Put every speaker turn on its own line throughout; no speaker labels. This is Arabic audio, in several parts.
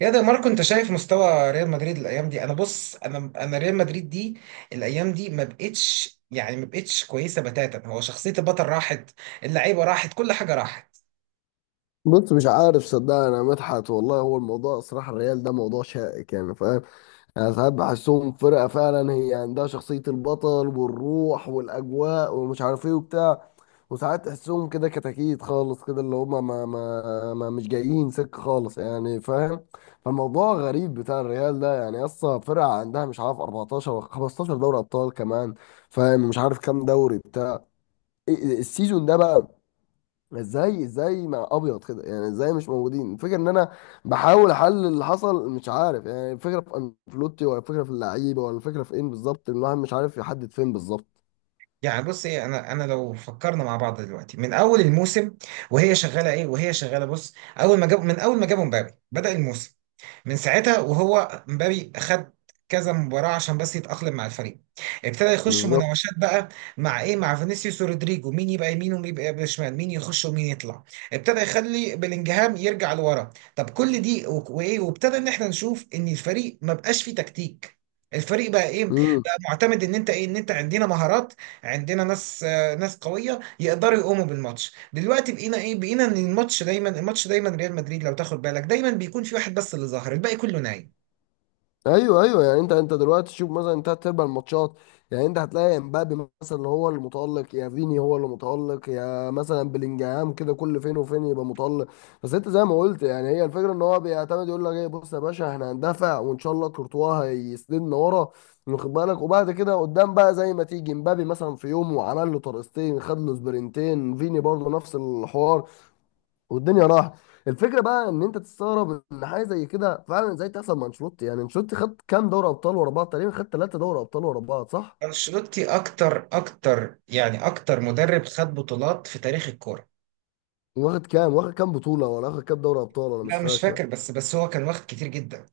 يا ده ماركو، انت شايف مستوى ريال مدريد الايام دي؟ انا بص، انا ريال مدريد دي الايام دي ما بقتش، ما بقتش كويسه بتاتا. هو شخصيه البطل راحت، اللعيبه راحت، كل حاجه راحت.
بص، مش عارف، صدقني انا مدحت والله. هو الموضوع صراحه الريال ده موضوع شائك، يعني فاهم. انا ساعات بحسهم فرقه فعلا، هي عندها شخصيه البطل والروح والاجواء ومش عارف ايه وبتاع. وساعات تحسهم كده كتاكيت خالص كده، اللي هم ما مش جايين سكه خالص، يعني فاهم. فالموضوع غريب بتاع الريال ده، يعني اصلا فرقه عندها مش عارف 14 ولا 15 دوري ابطال كمان، فاهم. مش عارف كام دوري بتاع. السيزون ده بقى ازاي مع ابيض كده؟ يعني ازاي مش موجودين؟ الفكره ان انا بحاول احلل اللي حصل، مش عارف. يعني الفكره في انفلوتي، ولا الفكره في اللعيبه، ولا الفكره في ايه بالظبط؟ الواحد مش عارف يحدد فين بالظبط.
يعني بص ايه، انا لو فكرنا مع بعض دلوقتي من اول الموسم وهي شغاله بص. اول ما جاب من اول ما جابوا مبابي بدأ الموسم، من ساعتها وهو مبابي خد كذا مباراة عشان بس يتأقلم مع الفريق. ابتدى يخش
بالظبط.
مناوشات بقى، مع ايه؟ مع فينيسيوس ورودريجو، مين يبقى يمين ومين يبقى شمال، مين يخش ومين يطلع. ابتدى يخلي بلينجهام يرجع لورا. طب كل دي وايه، وابتدى ان احنا نشوف ان الفريق ما بقاش فيه تكتيك. الفريق بقى ايه؟ بقى معتمد ان انت ايه، ان انت عندنا مهارات، عندنا ناس قويه يقدروا يقوموا بالماتش. دلوقتي بقينا ايه؟ بقينا ان الماتش دايما ريال مدريد لو تاخد بالك دايما بيكون في واحد بس اللي ظاهر، الباقي كله نايم.
ايوه، ايوه، يعني انت دلوقتي شوف مثلا انت تلعب الماتشات، يعني انت هتلاقي امبابي مثلا هو اللي متالق، يا فيني هو اللي متالق، يا مثلا بلينجهام كده كل فين وفين يبقى متالق. بس انت زي ما قلت، يعني هي الفكره ان هو بيعتمد يقول لك ايه، بص يا باشا احنا هندافع وان شاء الله كورتوا هيسندنا ورا، واخد بالك؟ وبعد كده قدام بقى زي ما تيجي امبابي مثلا في يوم وعمل له طرقستين، خد له سبرنتين، فيني برضه نفس الحوار، والدنيا راحت. الفكره بقى ان انت تستغرب ان حاجه زي كده فعلا ازاي تحصل مع انشيلوتي. يعني انشيلوتي خد كام دوري ابطال ورا بعض؟ تقريبا خد ثلاثه دوري ابطال ورا بعض، صح؟
انشيلوتي اكتر مدرب خد بطولات في تاريخ الكوره.
واخد كام بطوله ولا واخد كام دوري ابطال؟ انا مش
لا مش
فاكر.
فاكر، بس هو كان واخد كتير جدا.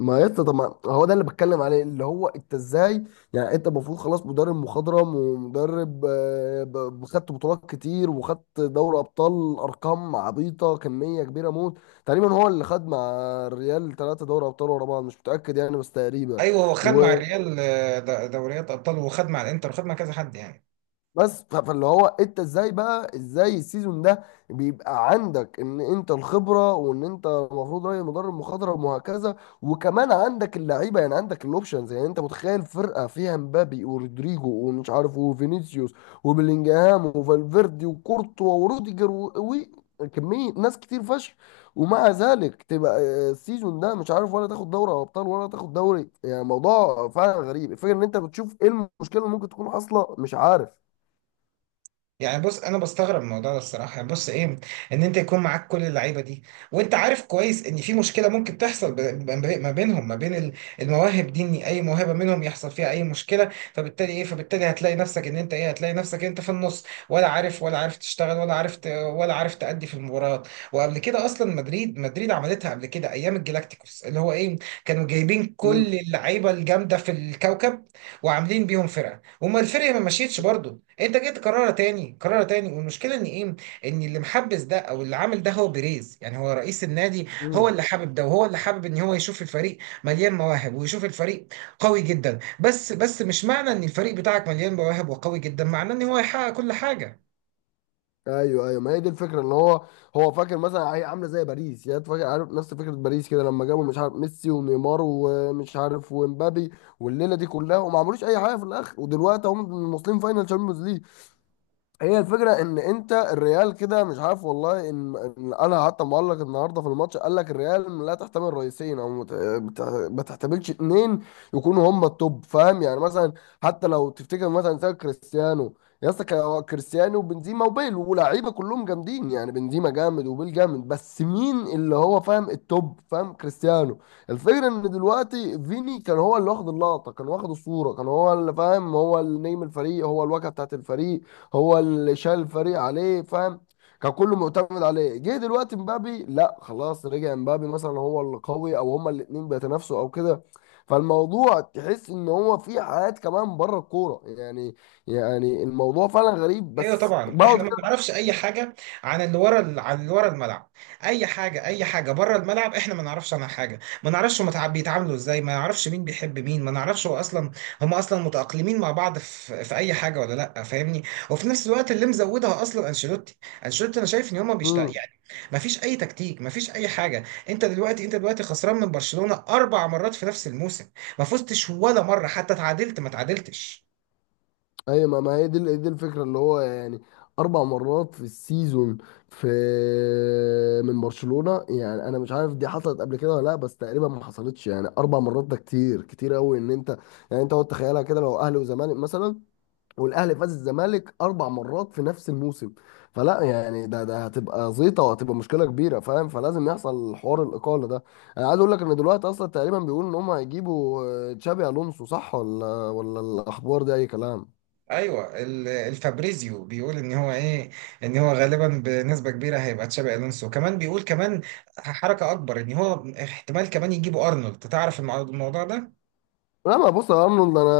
ما يا اسطى، طب ما هو ده اللي بتكلم عليه، اللي هو انت ازاي؟ يعني انت المفروض خلاص مدرب مخضرم ومدرب، خدت بطولات كتير وخدت دوري ابطال ارقام عبيطه، كميه كبيره موت. تقريبا هو اللي خد مع الريال ثلاثه دوري ابطال ورا بعض، مش متاكد يعني، بس تقريبا.
ايوه، هو خد مع
و...
الريال دوريات ابطال، وخد مع الانتر، وخد مع كذا حد يعني.
بس فاللي هو انت ازاي بقى؟ ازاي السيزون ده بيبقى عندك ان انت الخبره، وان انت المفروض راجل مدرب مخاضره وهكذا، وكمان عندك اللعيبه، يعني عندك الاوبشنز. يعني انت متخيل فرقه فيها مبابي ورودريجو ومش عارف وفينيسيوس وبلينجهام وفالفيردي وكورتوا وروديجر و كمية ناس كتير فشخ، ومع ذلك تبقى السيزون ده مش عارف ولا تاخد دوري ابطال ولا تاخد دوري، يعني موضوع فعلا غريب. الفكره ان انت بتشوف ايه المشكله اللي ممكن تكون حاصله؟ مش عارف.
يعني بص، انا بستغرب من الموضوع ده الصراحه. يعني بص ايه، ان انت يكون معاك كل اللعيبه دي، وانت عارف كويس ان في مشكله ممكن تحصل ما بين المواهب دي. ان اي موهبه منهم يحصل فيها اي مشكله، فبالتالي ايه، هتلاقي نفسك ان انت ايه، هتلاقي نفسك انت في النص، ولا عارف، تشتغل، ولا عارف تأدي في المباريات. وقبل كده اصلا، مدريد عملتها قبل كده ايام الجلاكتيكوس، اللي هو ايه، كانوا جايبين كل
امم.
اللعيبه الجامده في الكوكب وعاملين بيهم فرقه، وما الفرقه ما مشيتش برضه. انت جيت تكررها تاني، كررها تاني. والمشكله ان ايه، ان اللي محبس ده او اللي عامل ده هو بيريز، يعني هو رئيس النادي. هو
امم.
اللي حابب ده، وهو اللي حابب ان هو يشوف الفريق مليان مواهب، ويشوف الفريق قوي جدا. بس مش معنى ان الفريق بتاعك مليان مواهب وقوي جدا، معناه ان هو يحقق كل حاجه.
ايوه، ايوه. ما هي دي الفكره ان هو هو فاكر مثلا هي عامله زي باريس، يعني فاكر عارف نفس فكره باريس كده، لما جابوا مش عارف ميسي ونيمار ومش عارف ومبابي والليله دي كلها، وما عملوش اي حاجه في الاخر، ودلوقتي هم واصلين فاينل تشامبيونز. هي الفكرة ان انت الريال كده مش عارف والله. إن انا حتى معلق النهارده في الماتش قال لك الريال لا تحتمل رئيسين، او ما تحتملش اتنين يكونوا هم التوب، فاهم؟ يعني مثلا حتى لو تفتكر مثلا زي كريستيانو، يا اسطى كان هو كريستيانو وبنزيما وبيل ولاعيبه كلهم جامدين. يعني بنزيما جامد وبيل جامد، بس مين اللي هو فاهم التوب؟ فاهم؟ كريستيانو. الفكرة ان دلوقتي فيني كان هو اللي واخد اللقطة، كان واخد الصورة، كان هو اللي فاهم، هو اللي نجم الفريق، هو الواجهة بتاعت الفريق، هو اللي شايل الفريق عليه، فاهم؟ كان كله معتمد عليه. جه دلوقتي مبابي، لا خلاص رجع مبابي مثلا هو اللي قوي، او هما الاتنين بيتنافسوا او كده. فالموضوع تحس ان هو في حياة كمان بره الكورة، يعني. يعني الموضوع فعلا غريب،
ايوه
بس
طبعا، احنا
بقعد
ما نعرفش اي حاجه عن اللي ورا الملعب. اي حاجه، بره الملعب، احنا ما نعرفش عنها حاجه. ما نعرفش هم بيتعاملوا ازاي، ما نعرفش مين بيحب مين، ما نعرفش هو اصلا هم اصلا متاقلمين مع بعض في اي حاجه ولا لا، فاهمني؟ وفي نفس الوقت اللي مزودها اصلا انشيلوتي، انا شايف ان هم بيشت
كده.
يعني. ما فيش اي تكتيك، ما فيش اي حاجه. انت دلوقتي خسران من برشلونه 4 مرات في نفس الموسم، ما فزتش ولا مره، حتى تعادلت ما تعادلتش.
ايوه، ما ما هي دي دي الفكره اللي هو يعني اربع مرات في السيزون، في، من برشلونه. يعني انا مش عارف دي حصلت قبل كده ولا لا، بس تقريبا ما حصلتش، يعني اربع مرات ده كتير كتير قوي ان انت. يعني انت اقعد تخيلها كده، لو اهلي وزمالك مثلا والاهلي فاز الزمالك اربع مرات في نفس الموسم، فلا يعني ده هتبقى زيطه وهتبقى مشكله كبيره، فاهم؟ فلازم يحصل حوار الاقاله ده. انا عايز اقول لك ان دلوقتي اصلا تقريبا بيقولوا ان هم هيجيبوا تشابي الونسو، صح؟ ولا الاخبار دي اي كلام؟
ايوه، الفابريزيو بيقول ان هو ايه، ان هو غالبا بنسبه كبيره هيبقى تشابي الونسو. كمان بيقول، كمان حركه اكبر، ان هو احتمال كمان يجيبوا ارنولد، تعرف الموضوع ده؟
لا ما، بص يا ارنولد انا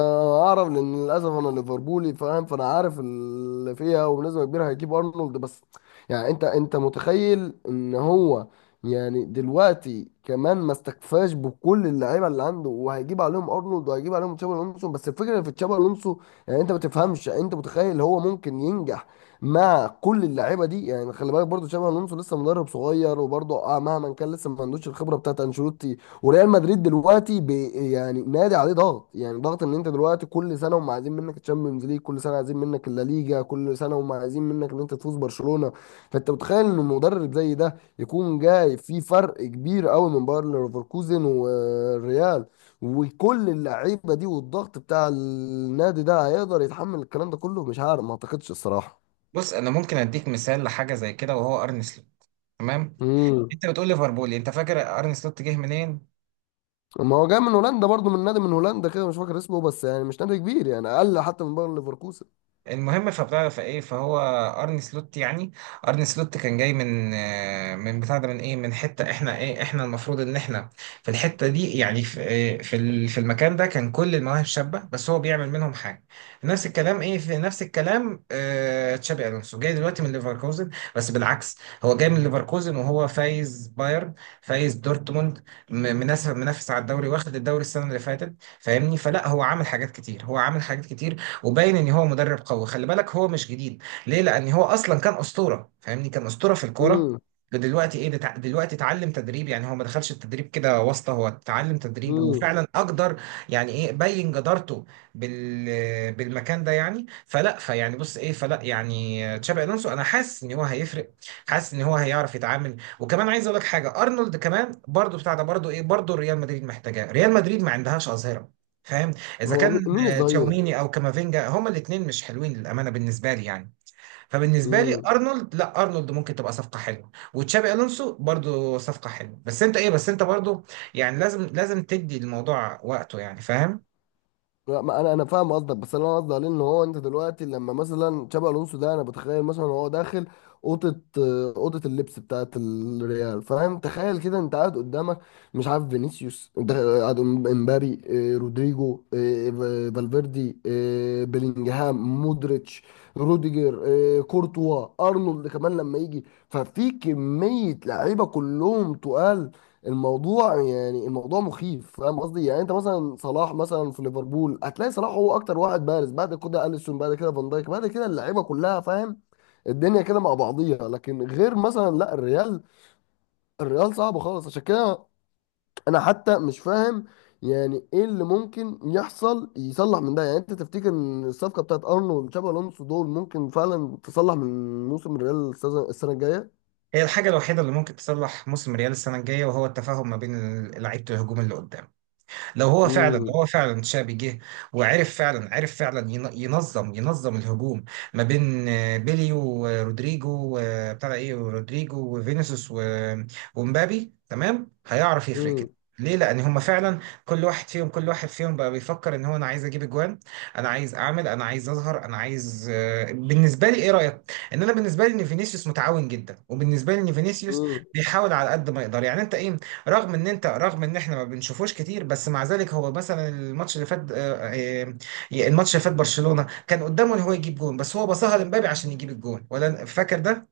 اعرف، لان للاسف انا ليفربولي، فاهم؟ فانا عارف اللي فيها، وبنسبه كبيره هيجيب ارنولد. بس يعني انت متخيل ان هو، يعني دلوقتي كمان ما استكفاش بكل اللعيبه اللي عنده وهيجيب عليهم ارنولد وهيجيب عليهم تشابي الونسو. بس الفكره في تشابي الونسو، يعني انت ما تفهمش، يعني انت متخيل هو ممكن ينجح مع كل اللعيبه دي؟ يعني خلي بالك برضو تشابي الونسو لسه مدرب صغير، وبرضو آه مهما كان لسه ما عندوش الخبره بتاعت انشيلوتي. وريال مدريد دلوقتي يعني نادي عليه ضغط، يعني ضغط ان انت دلوقتي كل سنه هم عايزين منك الشامبيونز ليج، كل سنه عايزين منك اللا ليجا، كل سنه هم عايزين منك ان انت تفوز برشلونه. فانت متخيل ان مدرب زي ده يكون جاي في فرق كبير قوي من باير ليفركوزن والريال، وكل اللعيبه دي والضغط بتاع النادي ده، هيقدر يتحمل الكلام ده كله؟ مش عارف، ما اعتقدش الصراحه.
بص، انا ممكن اديك مثال لحاجه زي كده، وهو ارن سلوت، تمام.
امم.
انت بتقول ليفربول، انت فاكر ارن سلوت جه منين؟
ما هو جاي من هولندا برضو، من نادي من هولندا كده مش فاكر اسمه، بس يعني مش نادي كبير، يعني اقل حتى من باير ليفركوزن.
المهم، فبتعرف ايه، فهو ارني سلوت يعني، ارني سلوت كان جاي من آه، من بتاع ده من ايه من حته، احنا ايه، المفروض ان احنا في الحته دي. يعني في في المكان ده كان كل المواهب شابه، بس هو بيعمل منهم حاجه. نفس الكلام ايه، في نفس الكلام آه، تشابي الونسو جاي دلوقتي من ليفركوزن، بس بالعكس. هو جاي من ليفركوزن وهو فايز بايرن، فايز دورتموند، منافس، على الدوري، واخد الدوري السنه اللي فاتت. فاهمني، فلا هو عامل حاجات كتير، وباين ان هو مدرب قوي. خلي بالك، هو مش جديد، ليه؟ لان هو اصلا كان اسطوره، فاهمني، كان اسطوره في الكوره. دلوقتي ايه، دلوقتي اتعلم تدريب. يعني هو ما دخلش التدريب كده واسطه، هو اتعلم تدريب
امم.
وفعلا اقدر يعني ايه، بين جدارته بالمكان ده. يعني فلا فيعني بص ايه فلا يعني تشابي الونسو انا حاسس ان هو هيفرق، حاسس ان هو هيعرف يتعامل. وكمان عايز اقول لك حاجه، ارنولد كمان برضو بتاع ده، برضو ايه، برضو ريال مدريد محتاجاه. ريال مدريد ما عندهاش اظهره، فاهم؟ اذا
هو
كان
مين الظهير؟
تشاوميني او كامافينجا، هما الاثنين مش حلوين للامانه بالنسبه لي يعني. فبالنسبه لي
امم.
ارنولد، لا، ارنولد ممكن تبقى صفقه حلوه، وتشابي الونسو برضو صفقه حلوه. بس انت ايه، بس انت برضو يعني لازم تدي الموضوع وقته، يعني فاهم؟
لا، ما انا فاهم قصدك، بس انا قصدي عليه ان هو، انت دلوقتي لما مثلا تشابي الونسو ده، انا بتخيل مثلا هو داخل اوضه، اوضه اللبس بتاعت الريال، فاهم؟ تخيل كده انت قاعد قدامك مش عارف فينيسيوس، انت قاعد قدام امبابي، رودريجو، فالفيردي، بيلينجهام، مودريتش، روديجر، كورتوا، ارنولد كمان لما يجي، ففي كميه لعيبه كلهم تقال. الموضوع يعني الموضوع مخيف، فاهم قصدي؟ يعني انت مثلا صلاح مثلا في ليفربول، هتلاقي صلاح هو اكتر واحد بارز، بعد كده اليسون، بعد كده فان دايك، بعد كده اللعيبه كلها، فاهم؟ الدنيا كده مع بعضيها، لكن غير مثلا لا الريال، الريال صعب خالص. عشان كده انا حتى مش فاهم يعني ايه اللي ممكن يحصل يصلح من ده. يعني انت تفتكر ان الصفقه بتاعت ارنولد وتشابي الونسو دول ممكن فعلا تصلح من موسم الريال السنة الجايه؟
هي الحاجه الوحيده اللي ممكن تصلح موسم ريال السنه الجايه، وهو التفاهم ما بين لعيبه الهجوم اللي قدام. لو
امم.
هو فعلا تشابي جه، وعرف فعلا، عرف فعلا ينظم الهجوم ما بين بيلي ورودريجو وبتاع ده ايه ورودريجو وفينيسيوس ومبابي، تمام، هيعرف يفرق كده. ليه؟ لان هما فعلا كل واحد فيهم بقى بيفكر ان هو انا عايز اجيب اجوان، انا عايز اعمل، انا عايز اظهر، انا عايز بالنسبه لي ايه رايك؟ ان انا بالنسبه لي ان فينيسيوس متعاون جدا، وبالنسبه لي ان فينيسيوس
امم.
بيحاول على قد ما يقدر. يعني انت ايه، رغم ان احنا ما بنشوفوش كتير. بس مع ذلك هو مثلا الماتش اللي فات برشلونة كان قدامه ان هو يجيب جون، بس هو باصها لمبابي عشان يجيب الجون، ولا فاكر ده؟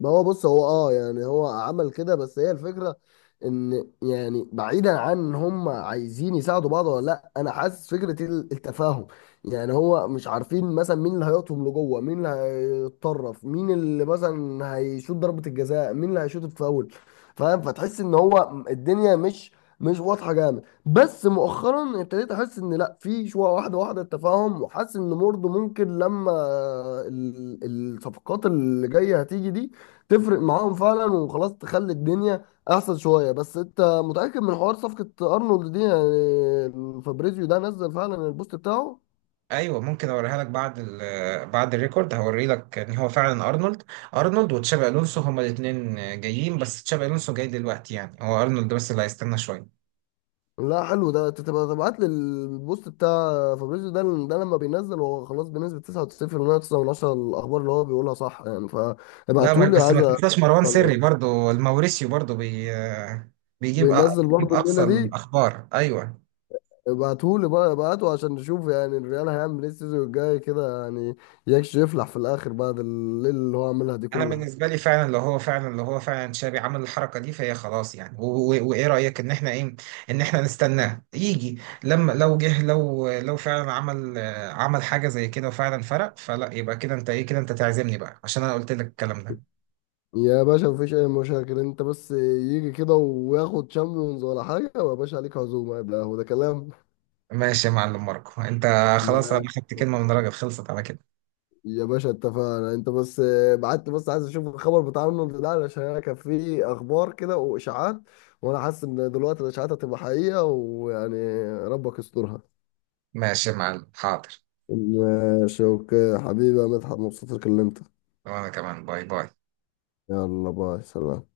ما هو بص هو اه، يعني هو عمل كده، بس هي الفكرة ان يعني بعيدا عن ان هم عايزين يساعدوا بعض ولا لا، انا حاسس فكرة التفاهم، يعني هو مش عارفين مثلا مين اللي هيقطهم لجوه، مين اللي هيتطرف، مين اللي مثلا هيشوط ضربة الجزاء، مين اللي هيشوط الفاول، فاهم؟ فتحس ان هو الدنيا مش واضحة جامد، بس مؤخرا ابتديت احس ان لا، في شوية واحدة واحدة التفاهم، وحاسس ان برضه ممكن لما ال- الصفقات اللي جاية هتيجي دي تفرق معاهم فعلا وخلاص تخلي الدنيا احسن شويه. بس انت متاكد من حوار صفقه ارنولد دي؟ يعني فابريزيو ده نزل فعلا البوست بتاعه؟
ايوه ممكن اوريها لك بعد الريكورد، هوري لك ان هو فعلا ارنولد، وتشابي الونسو هما الاثنين جايين. بس تشابي الونسو جاي دلوقتي، يعني هو ارنولد بس اللي هيستنى شويه.
لا حلو. ده انت تبقى تبعت لي البوست بتاع فابريزيو ده، ده لما بينزل هو خلاص بنسبه 99.9 من عشرة الاخبار اللي هو بيقولها صح، يعني
لا
فابعتولي،
بس
عايز.
ما
أ-
تنساش مروان سري برضو، الموريسيو برضو بي آه، بيجيب أ-
بينزل
بيجيب
برضه
اقصى
الليله دي؟
الاخبار، ايوه.
ابعتهولي بقى، ابعته عشان نشوف يعني الريال هيعمل ايه السيزون الجاي كده، يعني يكش يفلح في الاخر بعد الليله اللي هو عملها دي
انا
كلها.
بالنسبه لي فعلا، لو هو فعلا شابي عمل الحركه دي، فهي خلاص يعني. وايه رايك، ان احنا نستناه يجي؟ لما لو جه، لو فعلا عمل حاجه زي كده وفعلا فرق، فلا يبقى كده انت ايه، كده انت تعزمني بقى عشان انا قلت لك الكلام ده.
يا باشا مفيش اي مشاكل، انت بس يجي كده وياخد شامبيونز ولا حاجه، ويا باشا عليك عزومه، يبقى هو ده كلام.
ماشي يا معلم ماركو. انت خلاص،
ما
انا خدت كلمه من راجل، خلصت على كده.
يا باشا اتفقنا، انت بس بعت لي، بس عايز اشوف الخبر بتاع رونالد ده علشان انا كان في اخبار كده واشاعات، وانا حاسس ان دلوقتي الاشاعات هتبقى حقيقه، ويعني ربك يسترها.
ماشي يا معلم، حاضر.
ماشي، اوكي حبيبي يا مدحت، مبسوط إني كلمتك.
وانا كمان، باي باي.
يلا باي، سلام.